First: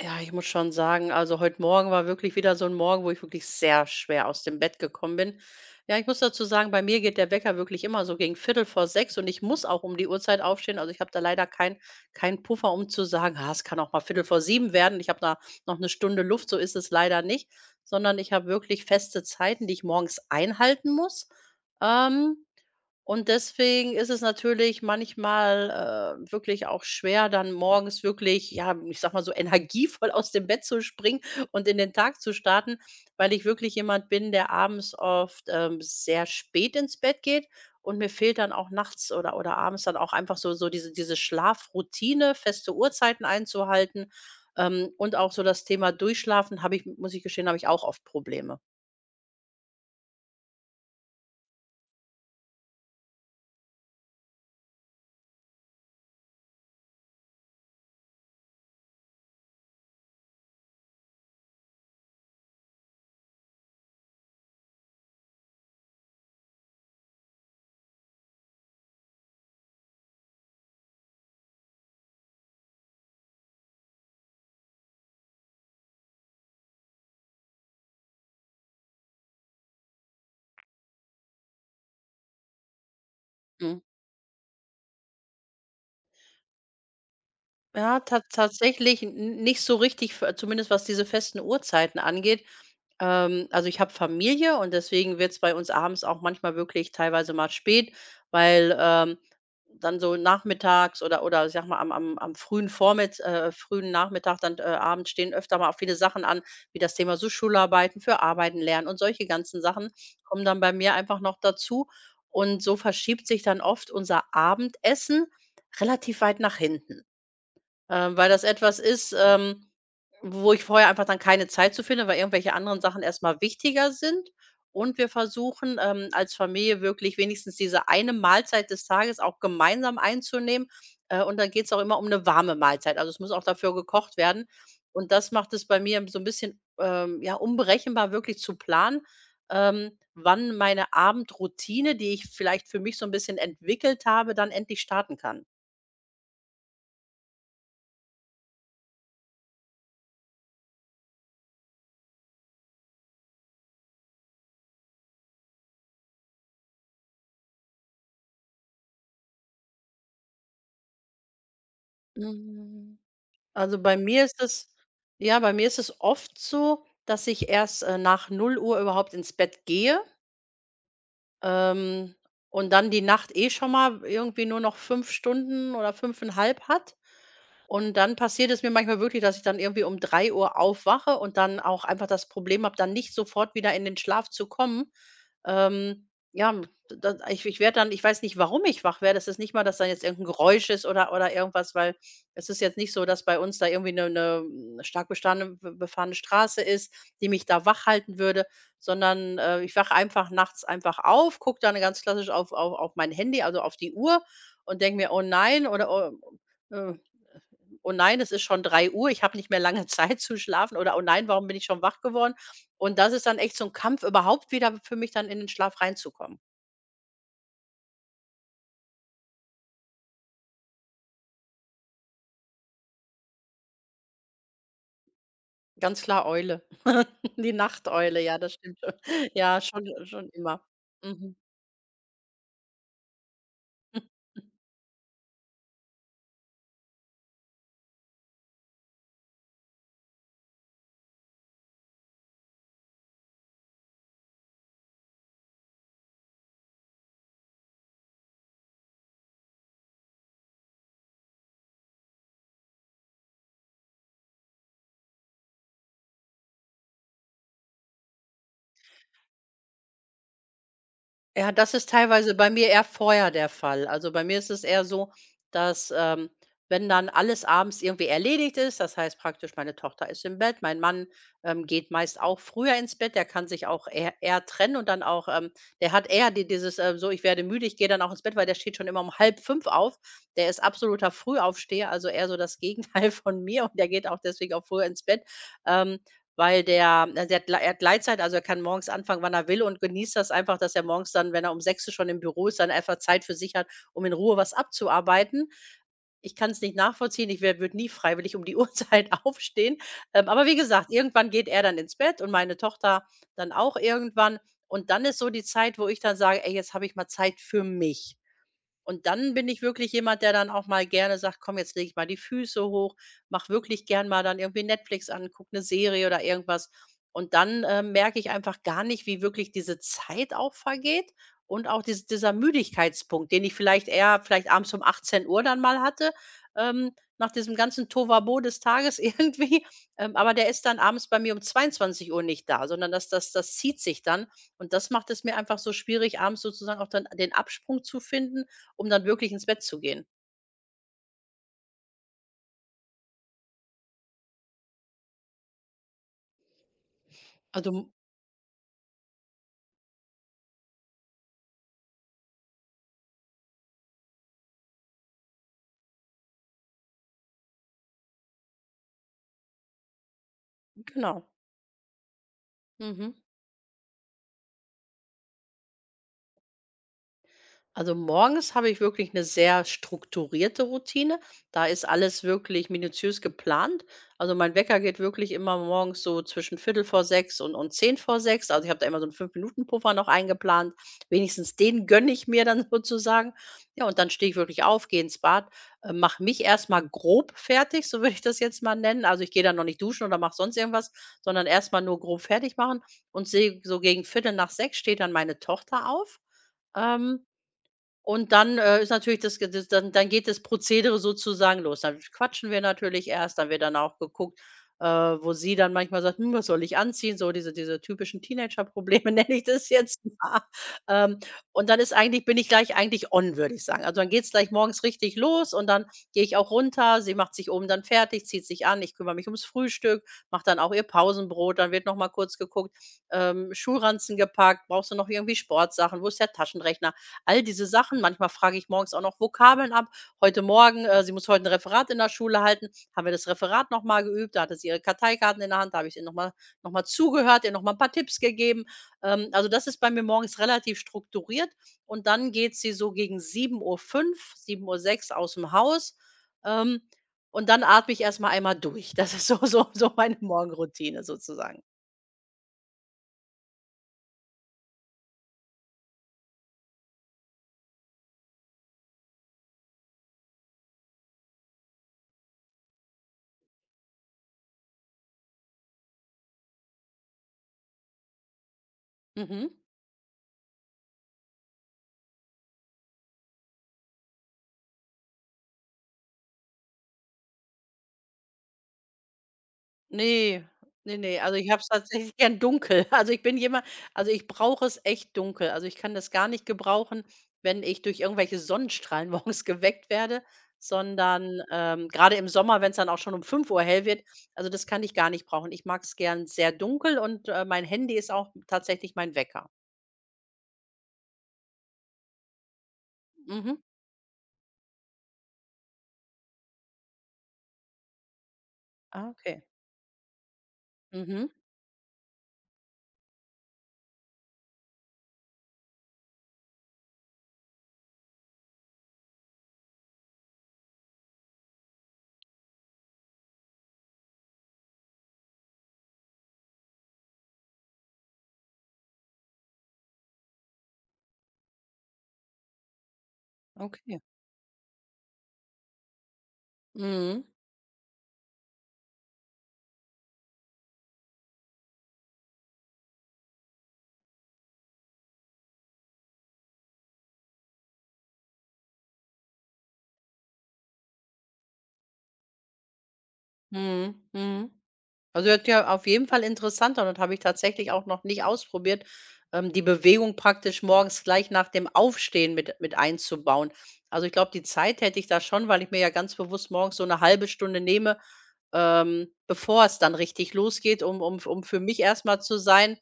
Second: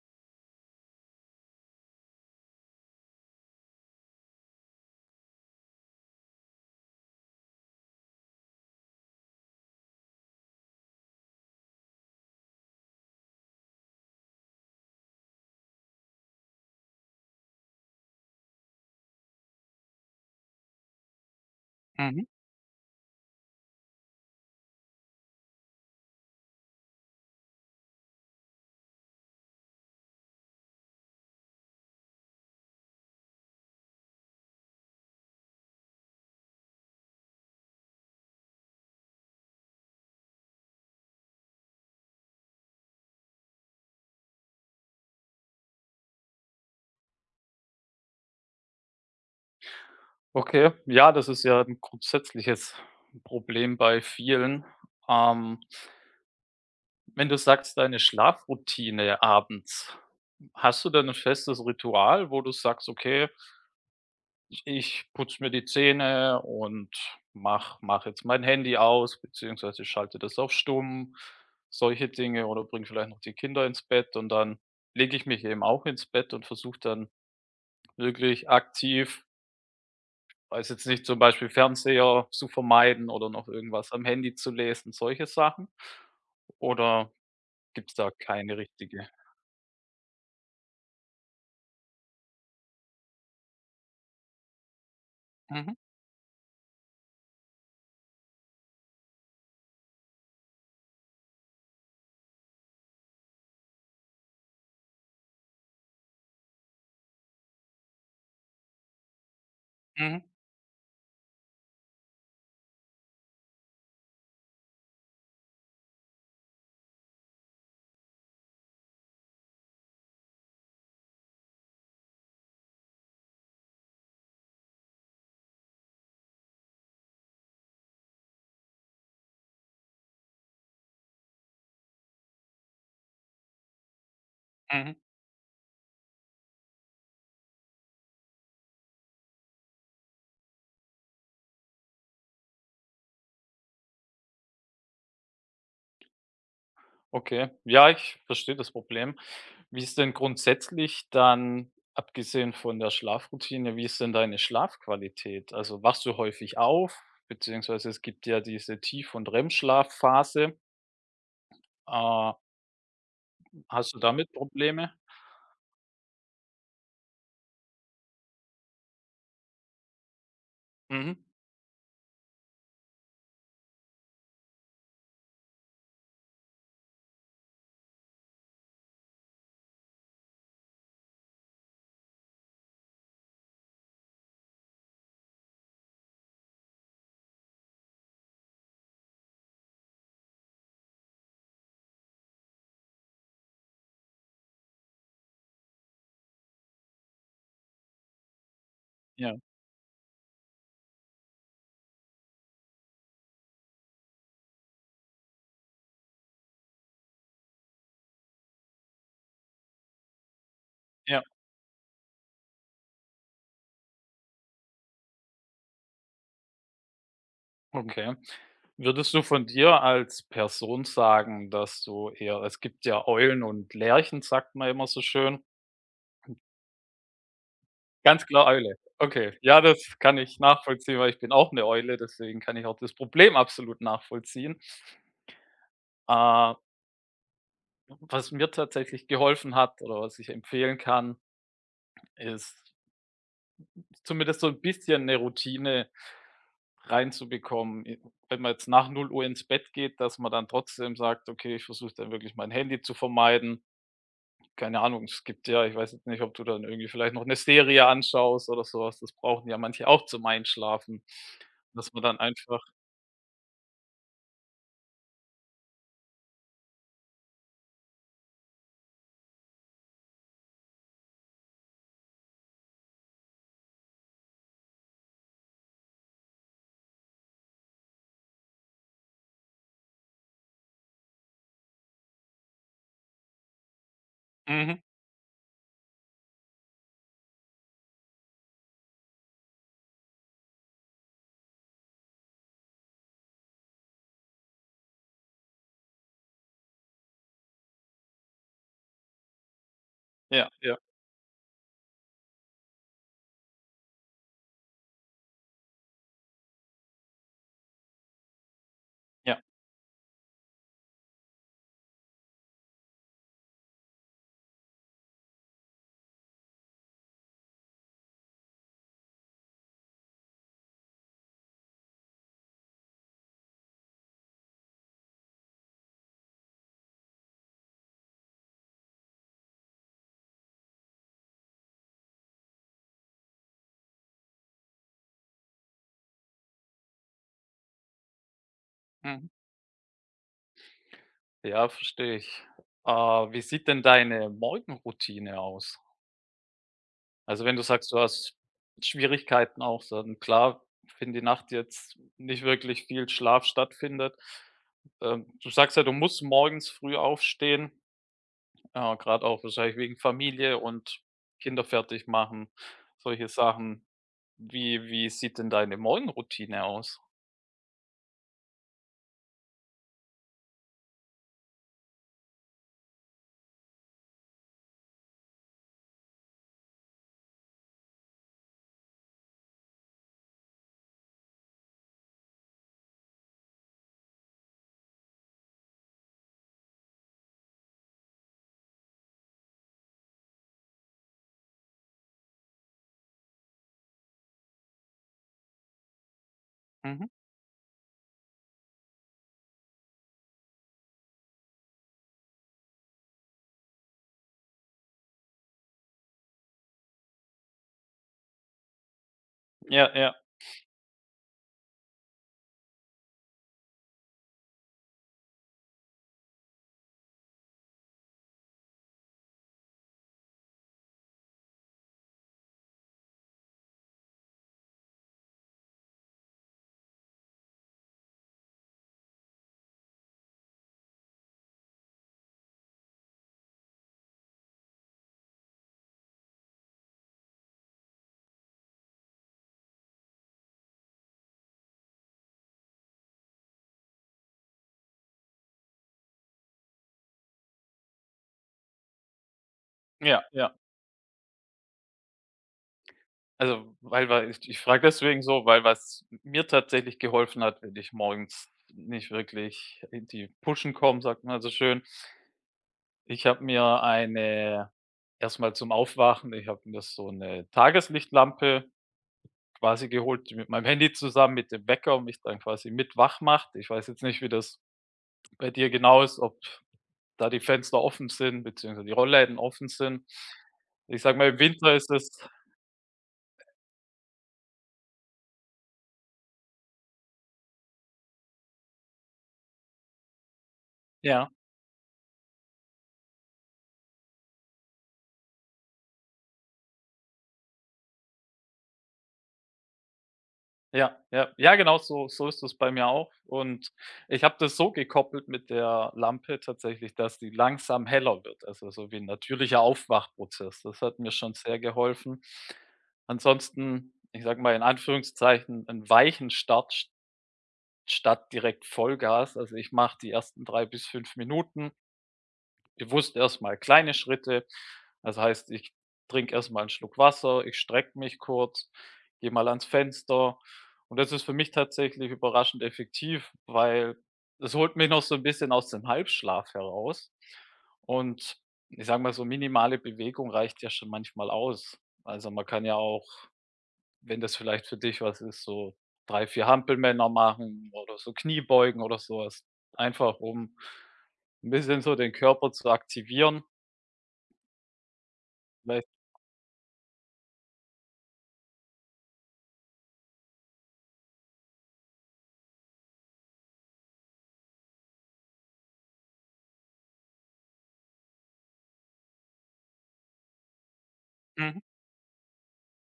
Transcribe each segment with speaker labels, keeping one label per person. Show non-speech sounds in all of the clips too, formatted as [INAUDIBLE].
Speaker 1: Ja, ich muss schon sagen, also heute Morgen war wirklich wieder so ein Morgen, wo ich wirklich sehr schwer aus dem Bett gekommen bin. Ja, ich muss dazu sagen, bei mir geht der Wecker wirklich immer so gegen Viertel vor sechs und ich muss auch um die Uhrzeit aufstehen. Also, ich habe da leider keinen Puffer, um zu sagen: „Ah, es kann auch mal Viertel vor sieben werden. Ich habe da noch eine Stunde Luft.“ So ist es leider nicht, sondern ich habe wirklich feste Zeiten, die ich morgens einhalten muss.
Speaker 2: Mhm.
Speaker 1: Ähm und deswegen ist es natürlich manchmal, wirklich auch schwer, dann morgens wirklich, ja, ich sage mal so, [LAUGHS] energievoll aus dem Bett zu springen und in den Tag zu starten, weil ich wirklich jemand bin, der abends oft, sehr spät ins Bett geht und mir fehlt dann auch nachts oder abends dann auch einfach so diese Schlafroutine, feste Uhrzeiten einzuhalten, und auch so das Thema Durchschlafen habe ich muss ich gestehen, habe ich auch oft Probleme.
Speaker 2: Okay, ja, das ist ja ein grundsätzliches Problem bei vielen. Ähm, wenn du sagst, deine Schlafroutine abends, hast du da ein festes Ritual, wo du sagst: „Okay, ich putze mir die Zähne und mache jetzt mein Handy aus beziehungsweise schalte das auf stumm", solche Dinge, oder bringe vielleicht noch die Kinder ins Bett und dann lege ich mich eben auch ins Bett und versuche dann wirklich aktiv, weiß jetzt nicht, zum Beispiel Fernseher zu vermeiden oder noch
Speaker 1: Mhm.
Speaker 2: irgendwas am Handy zu lesen, solche Sachen? Oder gibt's
Speaker 1: Ja,
Speaker 2: da
Speaker 1: tats
Speaker 2: keine
Speaker 1: tatsächlich
Speaker 2: richtige?
Speaker 1: n nicht so richtig, v zumindest was diese festen Uhrzeiten angeht. Also, ich habe Familie und deswegen wird's bei uns
Speaker 2: Mhm,
Speaker 1: abends auch manchmal wirklich teilweise mal spät, weil, dann so nachmittags oder ich sage mal, am frühen Vormitt frühen Nachmittag, dann, abends stehen öfter mal auch viele Sachen an, wie das Thema so Schularbeiten für Arbeiten lernen und solche ganzen Sachen
Speaker 2: mhm,
Speaker 1: kommen dann bei mir einfach noch dazu. Und so verschiebt sich dann oft unser Abendessen relativ weit nach hinten. Weil das etwas ist, wo ich vorher einfach dann keine Zeit zu finde, weil irgendwelche anderen Sachen erstmal wichtiger sind. Und wir versuchen, als Familie wirklich wenigstens diese eine Mahlzeit des Tages auch gemeinsam einzunehmen. Und dann geht es auch immer um eine warme Mahlzeit. Also, es muss auch dafür gekocht werden.
Speaker 2: mhm.
Speaker 1: Und das macht es bei mir so ein bisschen, ja, unberechenbar, wirklich zu planen, wann meine Abendroutine, die ich vielleicht für mich so ein bisschen entwickelt habe, dann endlich starten kann.
Speaker 2: Okay. Ja, ich verstehe das Problem. Wie ist denn grundsätzlich dann, abgesehen von der Schlafroutine, wie ist denn deine Schlafqualität? Also, wachst du häufig auf, beziehungsweise es gibt ja diese Tief- und REM-Schlafphase. Äh,
Speaker 1: Mhm. Also,
Speaker 2: hast
Speaker 1: bei
Speaker 2: du
Speaker 1: mir
Speaker 2: damit
Speaker 1: ist es
Speaker 2: Probleme?
Speaker 1: ja, bei mir ist es oft so, dass ich erst, nach null Uhr überhaupt ins Bett gehe,
Speaker 2: Mhm.
Speaker 1: ähm, und dann die Nacht eh schon mal irgendwie nur noch 5 Stunden oder fünfeinhalb hat. Und dann passiert es mir manchmal wirklich, dass ich dann irgendwie um drei Uhr aufwache und dann auch einfach das Problem habe, dann nicht sofort wieder in den Schlaf zu kommen. Ja, m da ich werde dann ich weiß nicht, warum ich wach werde. Es ist nicht mal, dass dann jetzt irgendein Geräusch ist oder irgendwas, weil es ist jetzt nicht so, dass bei uns da irgendwie eine 'ne stark bestandene be befahrene Straße ist, die mich da wach halten würde,
Speaker 2: Ja,
Speaker 1: sondern, ich wache einfach nachts einfach auf, gucke dann ganz klassisch auf auf mein Handy, also auf die Uhr und denke mir: „Oh nein“ oder, äh, oh nein, es ist schon drei Uhr. Ich habe nicht mehr lange [LAUGHS] Zeit zu schlafen oder: „Oh
Speaker 2: ja,
Speaker 1: nein, warum bin ich schon wach geworden?“ Und das ist dann echt so ein Kampf, überhaupt wieder für mich dann in den Schlaf reinzukommen.
Speaker 2: okay. Würdest du von dir als Person sagen, dass du eher, es gibt ja Eulen und Lerchen, sagt man immer so schön.
Speaker 1: Ganz klar Eule. [LAUGHS] Die Nachteule,
Speaker 2: Ganz
Speaker 1: ja,
Speaker 2: klar
Speaker 1: das
Speaker 2: Eule.
Speaker 1: stimmt schon.
Speaker 2: Okay,
Speaker 1: Ja,
Speaker 2: ja,
Speaker 1: schon
Speaker 2: das kann
Speaker 1: schon
Speaker 2: ich
Speaker 1: immer.
Speaker 2: nachvollziehen, weil ich bin
Speaker 1: Mhm.
Speaker 2: auch eine Eule, deswegen kann ich auch das Problem absolut
Speaker 1: [LAUGHS]
Speaker 2: nachvollziehen. Äh, was mir tatsächlich geholfen hat oder was ich empfehlen kann, ist zumindest so ein bisschen eine Routine reinzubekommen. I Wenn man jetzt nach null Uhr ins Bett geht, dass man dann trotzdem sagt: „Okay, ich versuche dann wirklich mein Handy zu vermeiden. Keine Ahnung, es gibt ja, ich weiß jetzt nicht, ob du dann irgendwie vielleicht noch eine Serie anschaust oder sowas. Das brauchen ja manche auch zum Einschlafen,
Speaker 1: Ja, das ist
Speaker 2: dass man dann
Speaker 1: teilweise bei
Speaker 2: einfach".
Speaker 1: mir eher vorher der Fall. Also, bei mir ist es eher so, dass, wenn dann alles abends irgendwie erledigt ist, das heißt praktisch, meine Tochter ist im Bett, mein Mann, geht meist auch früher ins Bett, der kann sich auch eher trennen und dann auch, der hat eher dieses, so: „Ich werde müde, ich gehe dann auch ins Bett“, weil der steht schon immer um halb fünf auf. Der ist absoluter Frühaufsteher, also eher so das Gegenteil [LAUGHS] von mir und der geht auch deswegen auch
Speaker 2: Mhm,
Speaker 1: früher ins Bett. Ähm, Weil der also, er hat Gleitzeit, also, er kann morgens anfangen, wann er will und genießt das einfach, dass er morgens dann, wenn er um 6:00 Uhr schon im Büro ist, dann einfach Zeit für sich hat, um in Ruhe was abzuarbeiten. Ich kann es nicht nachvollziehen. Ich würde nie freiwillig um die [LAUGHS] Uhrzeit aufstehen. Aber
Speaker 2: ja,
Speaker 1: wie
Speaker 2: ja,
Speaker 1: gesagt, irgendwann geht er dann ins Bett und meine Tochter dann auch irgendwann. Und dann ist so die Zeit, wo ich dann sage: „Ey, jetzt habe ich mal Zeit für mich.“ Und dann
Speaker 2: ja,
Speaker 1: bin ich wirklich jemand, der dann auch mal gerne sagt: „Komm, jetzt lege ich mal die Füße hoch“, mach wirklich gern mal dann irgendwie Netflix an, gucke 'ne Serie oder irgendwas. Und dann, merke ich einfach gar nicht, wie wirklich diese Zeit auch vergeht und auch dieser Müdigkeitspunkt, den ich vielleicht abends um achtzehn Uhr dann mal hatte, ähm, nach diesem ganzen Tohuwabohu des Tages [LAUGHS] irgendwie. Aber der ist dann abends bei mir um zweiundzwanzig Uhr nicht da, sondern das zieht sich dann. Und das macht es mir einfach so schwierig, abends sozusagen auch dann den Absprung zu finden um dann
Speaker 2: mhm.
Speaker 1: wirklich ins Bett zu gehen.
Speaker 2: Ja, verstehe ich. Wie sieht denn deine Morgenroutine aus? Also, wenn du
Speaker 1: Also, m-
Speaker 2: sagst, du hast Schwierigkeiten auch dann, klar, wenn die Nacht jetzt nicht wirklich viel Schlaf stattfindet. Du sagst ja, du musst morgens früh aufstehen. Ja, gerade auch wahrscheinlich wegen Familie und
Speaker 1: genau.
Speaker 2: Kinder fertig machen,
Speaker 1: Mhm.
Speaker 2: solche Sachen. Wie sieht denn deine Morgenroutine aus?
Speaker 1: Also morgens habe ich wirklich eine sehr strukturierte Routine. Da ist alles wirklich minutiös geplant. Also, mein Wecker geht wirklich immer morgens so zwischen Viertel vor sechs und zehn vor sechs. Also, ich habe da immer so einen 5 Minuten Puffer noch eingeplant. Wenigstens den gönne ich mir dann [LAUGHS] sozusagen. Ja, und dann stehe ich wirklich auf, gehe ins Bad, mache mich erstmal grob fertig, so würde ich das jetzt mal nennen. Also, ich gehe dann noch nicht duschen oder mache sonst irgendwas, sondern erstmal nur grob fertig machen und sehe so gegen Viertel nach sechs steht dann meine Tochter auf,
Speaker 2: Mhm.
Speaker 1: ähm und dann, ist natürlich das ge das dann dann geht das Prozedere sozusagen los. Dann quatschen wir natürlich erst, dann wird dann auch geguckt, wo sie dann manchmal sagt: „Hm, was soll ich anziehen?“ So diese typischen Teenagerprobleme [LAUGHS] nenne ich das
Speaker 2: Ja,
Speaker 1: jetzt
Speaker 2: ja,
Speaker 1: mal. Ähm, und dann ist eigentlich bin ich gleich eigentlich on, würde ich sagen. Also, dann geht's gleich morgens richtig los und dann gehe ich auch runter. Sie macht sich oben dann fertig, zieht sich an. Ich kümmere mich ums Frühstück, mache dann auch ihr Pausenbrot. Dann wird noch mal kurz geguckt, Schulranzen gepackt, brauchst du noch irgendwie Sportsachen, wo ist der Taschenrechner? All diese Sachen. Manchmal frage ich morgens auch noch Vokabeln ab. Heute Morgen sie muss heute ein Referat in der Schule halten, haben wir das Referat noch mal geübt. Da hatte sie ihre Karteikarten in der Hand, da habe ich ihr noch mal zugehört, ihr noch mal 'n paar Tipps gegeben. Also, das ist bei mir morgens relativ strukturiert und dann geht sie so gegen sieben Uhr fünf, sieben Uhr sechs aus dem Haus, ähm, und dann atme ich erst mal einmal durch. Das ist so meine
Speaker 2: ja, ja.
Speaker 1: Morgenroutine sozusagen.
Speaker 2: Also, weil ich frage deswegen so, weil was mir tatsächlich geholfen hat, wenn ich morgens nicht wirklich in die pushen komme, sagt man so schön. Ich habe mir eine, erstmal zum Aufwachen, ich habe mir so eine Tageslichtlampe
Speaker 1: Mhm.
Speaker 2: quasi geholt, mit meinem Handy zusammen mit dem Wecker und mich dann quasi mit wach macht. Ich weiß jetzt nicht, wie das bei dir genau ist, ob da die Fenster offen sind beziehungsweise die Rollläden offen sind.
Speaker 1: Ne, ne,
Speaker 2: Ich sage
Speaker 1: ne.
Speaker 2: mal,
Speaker 1: Also,
Speaker 2: im
Speaker 1: ich habe es
Speaker 2: Winter ist es
Speaker 1: tatsächlich gern dunkel. [LAUGHS] Also, ich bin jemand also, ich brauche es echt dunkel. Also, ich kann das gar nicht gebrauchen, wenn ich durch irgendwelche Sonnenstrahlen [LAUGHS] morgens geweckt werde,
Speaker 2: ja,
Speaker 1: sondern, grade im Sommer, wenn's dann auch schon um fünf Uhr hell wird, also, das kann ich gar nicht brauchen. Ich mag's gern sehr dunkel und, mein Handy ist auch tatsächlich mein Wecker.
Speaker 2: ja, ja, ja, genau, so so ist es bei mir auch.
Speaker 1: Mhm.
Speaker 2: Und ich habe das so gekoppelt mit der Lampe tatsächlich, dass die langsam heller wird, also so wie 'n
Speaker 1: Ah, okay.
Speaker 2: natürlicher Aufwachprozess. Das hat mir
Speaker 1: Mhm.
Speaker 2: schon sehr geholfen. Ansonsten, ich sage mal in Anführungszeichen, 'n weichen Start statt direkt Vollgas. Also, ich mache die ersten 3 bis 5 Minuten bewusst erstmal kleine Schritte. Das heißt, ich trinke erstmal einen Schluck Wasser, ich strecke mich kurz, gehe mal ans Fenster. Und das ist für mich tatsächlich überraschend effektiv, weil
Speaker 1: Okay.
Speaker 2: es holt mich noch so ein bisschen aus dem Halbschlaf heraus.
Speaker 1: Mhm.
Speaker 2: Und ich sage mal, so minimale Bewegung reicht ja schon manchmal aus. Also, man kann ja auch, wenn das vielleicht für dich was ist, so 3 4 Hampelmänner machen oder so Kniebeugen oder sowas, einfach um ein bisschen so den Körper zu aktivieren.
Speaker 1: Mhm. Mhm. Also, hört ja auf
Speaker 2: Vielleicht,
Speaker 1: jeden Fall interessant an und habe ich tatsächlich auch noch nicht ausprobiert, die Bewegung praktisch morgens gleich nach dem Aufstehen mit einzubauen. Also, ich glaube, die Zeit hätte ich da schon, weil ich mir ja ganz bewusst morgens so eine halbe Stunde nehme, bevor es dann richtig losgeht, um
Speaker 2: mhm.
Speaker 1: für mich erstmal zu sein.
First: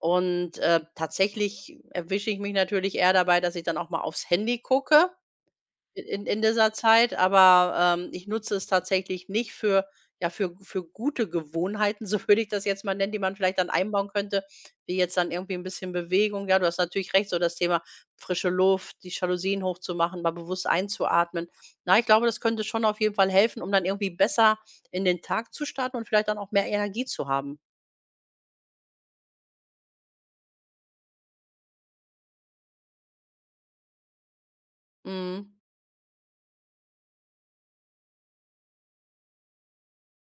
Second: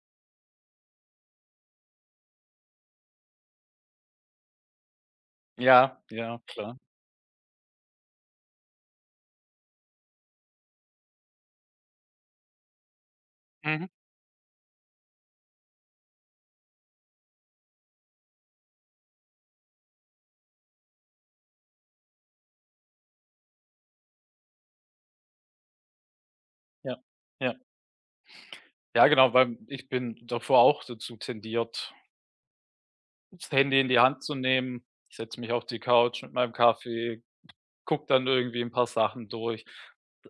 Speaker 1: Und, tatsächlich erwische ich mich natürlich eher dabei, dass ich dann auch mal aufs Handy gucke
Speaker 2: Ja,
Speaker 1: in
Speaker 2: ja,
Speaker 1: in dieser
Speaker 2: klar.
Speaker 1: Zeit, aber, ich nutze es tatsächlich nicht für ja, für gute Gewohnheiten, [LAUGHS] so würde ich das jetzt mal nennen, die man vielleicht dann
Speaker 2: Mhm.
Speaker 1: einbauen könnte, wie jetzt dann irgendwie ein bisschen Bewegung. Ja, du hast natürlich recht, so das Thema frische Luft, die Jalousien hochzumachen, mal bewusst einzuatmen. Na, ich glaube, das könnte schon auf jeden Fall helfen, um dann irgendwie besser in den Tag zu starten und vielleicht dann auch mehr
Speaker 2: Ja,
Speaker 1: Energie zu
Speaker 2: ja.
Speaker 1: haben.
Speaker 2: Ja, genau, weil ich bin davor auch dazu tendiert, das Handy in die Hand zu nehmen. Ich setze
Speaker 1: Mhm.
Speaker 2: mich auf die Couch mit meinem Kaffee, gucke dann irgendwie ein paar Sachen durch.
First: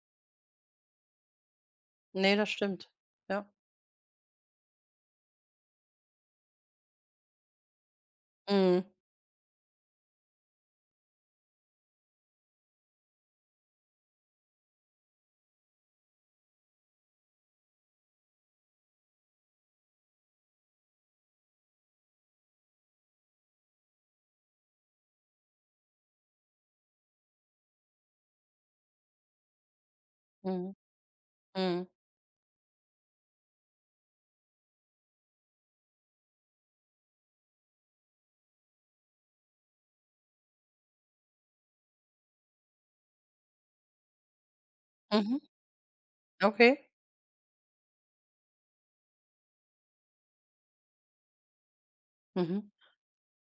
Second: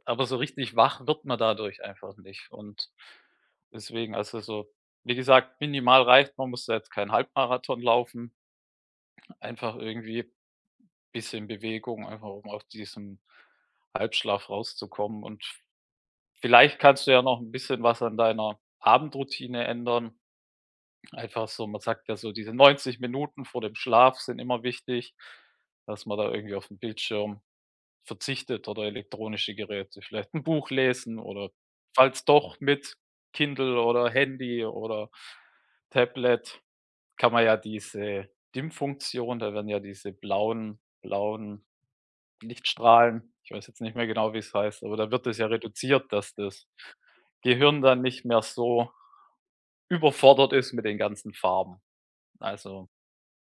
Speaker 2: Aber so richtig wach wird man dadurch einfach
Speaker 1: Ne, das
Speaker 2: nicht,
Speaker 1: stimmt.
Speaker 2: und
Speaker 1: Ja.
Speaker 2: deswegen also, so wie gesagt, minimal reicht, man muss da jetzt keinen Halbmarathon laufen,
Speaker 1: Mhm.
Speaker 2: einfach irgendwie bisschen Bewegung, einfach um aus diesem Halbschlaf rauszukommen. Und vielleicht kannst du ja noch ein bisschen was an deiner Abendroutine ändern. Einfach so, man sagt ja so, diese 90 Minuten vor dem Schlaf sind immer wichtig, dass man da irgendwie auf dem Bildschirm verzichtet oder elektronische Geräte. Vielleicht ein Buch
Speaker 1: Mhm.
Speaker 2: lesen, oder
Speaker 1: Mhm.
Speaker 2: falls doch mit Kindle oder Handy oder Tablet, kann man ja diese Dimmfunktion, da werden ja diese blauen Lichtstrahlen, ich weiß jetzt nicht mehr genau, wie es heißt, aber da wird
Speaker 1: Mhm.
Speaker 2: das ja reduziert, dass das
Speaker 1: Okay.
Speaker 2: Gehirn dann nicht mehr so überfordert ist mit den ganzen Farben.
Speaker 1: Mhm.
Speaker 2: Also,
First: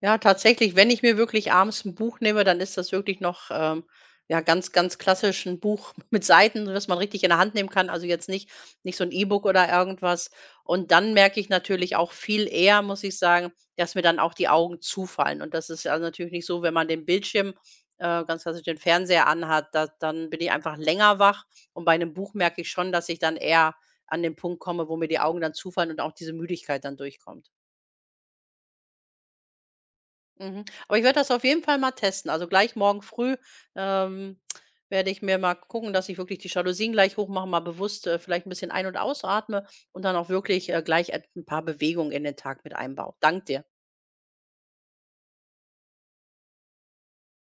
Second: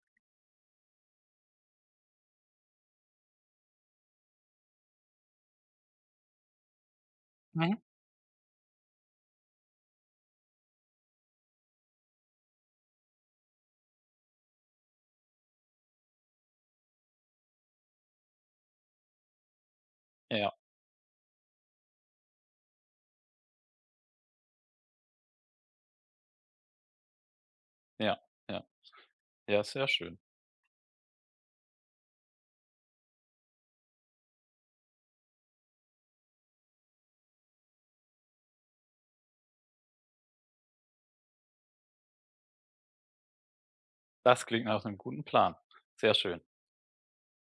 Speaker 1: Ja, tatsächlich, wenn ich mir wirklich abends ein Buch nehme, dann ist das wirklich noch, ja, ganz klassisch 'n Buch [LAUGHS] mit Seiten, sodass man richtig in der Hand nehmen
Speaker 2: mhm.
Speaker 1: kann, also jetzt nicht so ein E-Book oder irgendwas. Und dann merke ich natürlich auch viel eher, muss ich sagen, dass mir dann auch die Augen zufallen. Und das ist also natürlich nicht so, wenn man den Bildschirm, ganz klassisch den Fernseher anhat, da dann bin ich
Speaker 2: Ja,
Speaker 1: einfach länger wach. Und bei einem Buch merke ich schon, dass ich dann eher an den Punkt komme, wo mir die Augen dann zufallen und auch diese Müdigkeit dann durchkommt.
Speaker 2: ja, ja, ja, sehr schön.
Speaker 1: Mhm. Aber ich werde das auf jeden Fall mal testen. Also gleich morgen früh ähm, werde ich mir mal gucken, dass ich wirklich die Jalousien gleich hochmache, mal bewusst vielleicht ein bisschen ein- und ausatme und dann auch wirklich ein paar Bewegungen in den Tag mit einbaue. Dank dir.
Speaker 2: Das klingt nach einem guten Plan. Sehr schön.